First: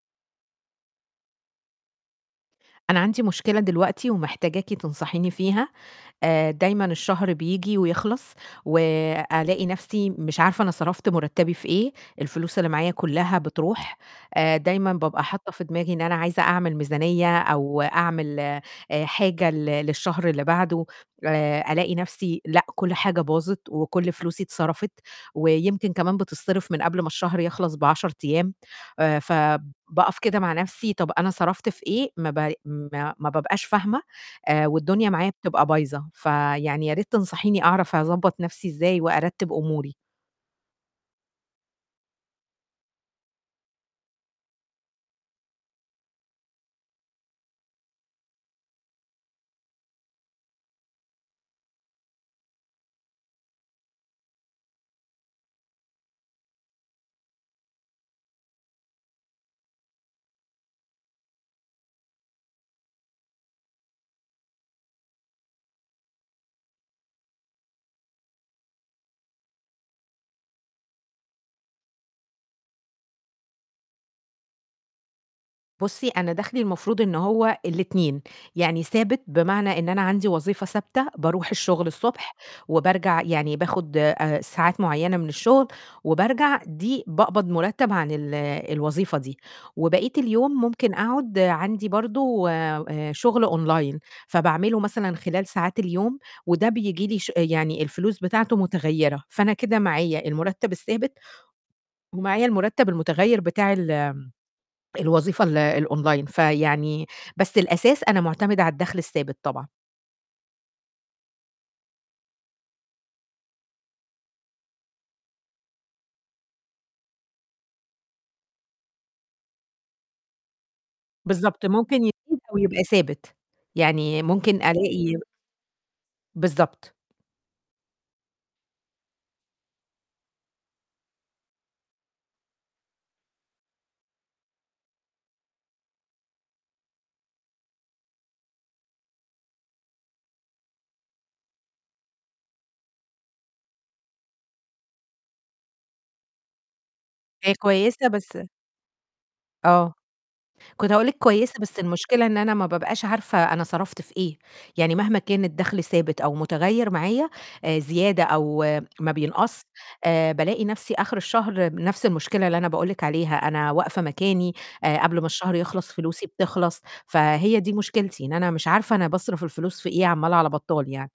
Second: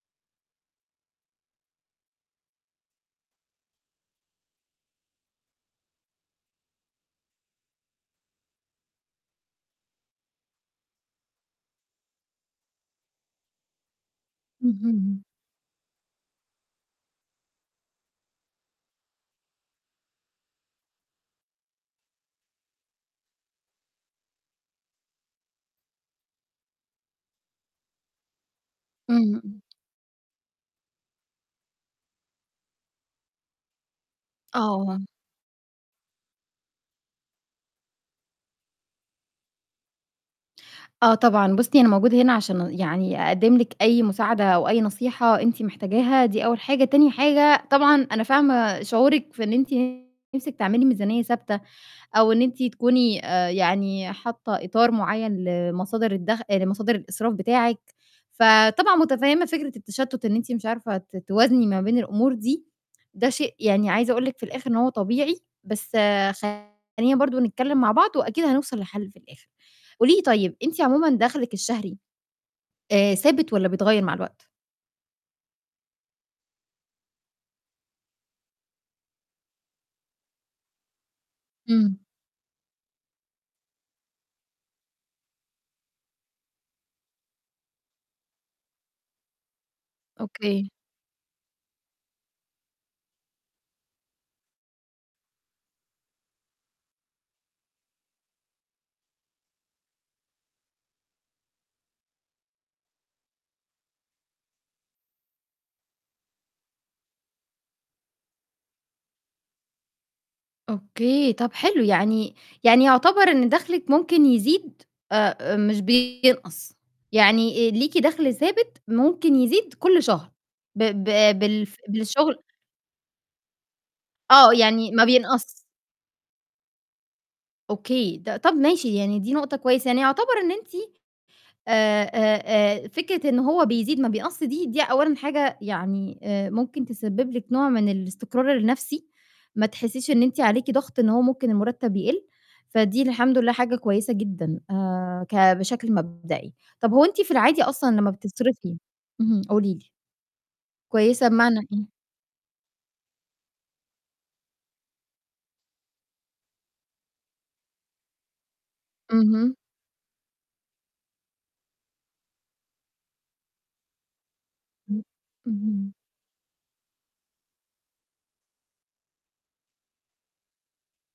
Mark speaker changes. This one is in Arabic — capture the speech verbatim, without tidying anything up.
Speaker 1: أنا عندي مشكلة دلوقتي ومحتاجاكِ تنصحيني فيها. آآ دايمًا الشهر بييجي ويخلّص وألاقي نَفْسي مش عارفة أنا صرفت مُرتّبي في إيه، الفلوس اللي معايا كُلّها بتروح. آآ دايمًا
Speaker 2: اهم.
Speaker 1: بابقى حاطّة في دماغي إن أنا عايزة أعمل ميزانية، أو أعمل آآ حاجة ل للشهر اللي بعده، آآ ألاقي نَفْسي لأ، كل حاجة باظت وكل فلوسي اتصرفت، ويمكن كمان بتتصرف من قبل ما الشهر يخلّص بعَشَر أيام. آآ
Speaker 2: إمم، إمم. ث
Speaker 1: فباقف كده مع نَفْسي، طَب أنا صرفت في إيه؟ ما ب ما ما بابقاش فاهمة آآ،
Speaker 2: آه.
Speaker 1: والدنيا معايا بتبقى بايظة. فيعني ياريت تنصحيني أعرف أضبّط نَفْسي إزاي وأرتّب أموري.
Speaker 2: آه طبعًا، بُصّي، أنا موجودة هنا عشان يعني أقدِّم لِك أي مساعدة أو أي نصيحة أنتِ محتاجاها دي أول حاجة، تاني حاجة طبعًا أنا فاهمة شعورِك في إن أنتِ نِفْسِك تعملي ميزانية ثابتة أو إن أنتِ تكوني آآ يعني حاطّة إطار معيّن لمصادر الدَخ لمصادر الإسراف بتاعِك، فطبعا متفهِّمة فكرة التشتُّت إن أنتِ مش عارفة ت توازني ما بين الأمور دي، ده شيء يعني عايزة أقول لِك في الآخِر إن هو طبيعي، بس خلّينا برضه نتكلِّم مع بعض وأكيد هنوصل لحل في الآخِر. قولي لي طيب، أنتِ عموما دَخْلِك الشهري آآ ثابت والّا بيتغيّر مع الوقت؟
Speaker 1: بُصّي، أنا داخلي المفروض إن هو الاتنين، يعني ثابت بمعنى إن أنا عندي وظيفة ثابتة، باروح الشُغل
Speaker 2: إمم.
Speaker 1: الصبح وبارجع يعني باخد آآ ساعات معيّنة من الشُغل وبارجع، دي باقبض مُرتَّب عن ال الوظيفة دي. وبقيت اليوم
Speaker 2: أوكي.
Speaker 1: ممكن أقعُد عندي برضه آآ شُغل أونلاين، فباعمله مثلًا خلال ساعات اليوم، وده بييجي لي ش يعني الفلوس بتاعته متغيّرة. فأنا كده معايا المُرتَّب الثابت ومعايا المُرتَّب المُتغيّر بتاع ال الوظيفة ال الأونلاين. فيعني بس الأساس أنا معتمدة على الدَخْل الثابت طبعًا.
Speaker 2: أوكي، طَب حلو، يعني يعني يعتبر إن دَخْلِك ممكن يزيد آآ مش بينقص، يعني ليكِ دَخْل ثابت ممكن يزيد كل شهر ب ب
Speaker 1: بالضبط،
Speaker 2: بالف
Speaker 1: ممكن يزيد
Speaker 2: بالشُغل
Speaker 1: أو يبقى ثابت، يعني
Speaker 2: آه،
Speaker 1: ممكن
Speaker 2: يعني ما
Speaker 1: ألاقي
Speaker 2: بينقص.
Speaker 1: بالضبط.
Speaker 2: أوكي، ط طَب ماشي يعني دي نقطة كويسة. يعني يعتبر إن أنتِ آآ آآ آآ فكرة إن هو بيزيد ما بيقص دي، دي أولًا حاجة يعني آآ ممكن تسبِّب لِك نوع من الاستقرار النَفْسي ما تحسّيش إن أنتِ عليكِ ضَغْط إن هو ممكن المُرتَّب يقِل، فدي الحمد لله حاجة كويسة جدًا آآ ك بشكل مبدئي. طَب هو أنتِ في
Speaker 1: هي
Speaker 2: العادي أصلًا
Speaker 1: كويسة
Speaker 2: لمّا
Speaker 1: بس
Speaker 2: بتصرفي اهم، قولي لي.
Speaker 1: آه، كنت هاقول لِك
Speaker 2: كويسة
Speaker 1: كويسة،
Speaker 2: بمعنى
Speaker 1: بس
Speaker 2: إيه؟
Speaker 1: المشكلة إن أنا ما بابقاش عارفة أنا صرفت في إيه. يعني مهما كان الدَخْل ثابت أو مُتغيّر، معايا آآ زيادة أو ما
Speaker 2: اهم.
Speaker 1: بينقص، آآ بالاقي نَفْسي آخِر الشهر نَفْس المشكلة اللي أنا باقول لِك عليها، أنا واقفة مكاني آآ
Speaker 2: ام
Speaker 1: قبل ما الشهر يخلّص
Speaker 2: اهم.
Speaker 1: فلوسي بتخلّص. فهي دي مشكلتي، إن أنا مش عارفة أنا باصرف الفلوس في إيه عَمّال على بطّال يعني.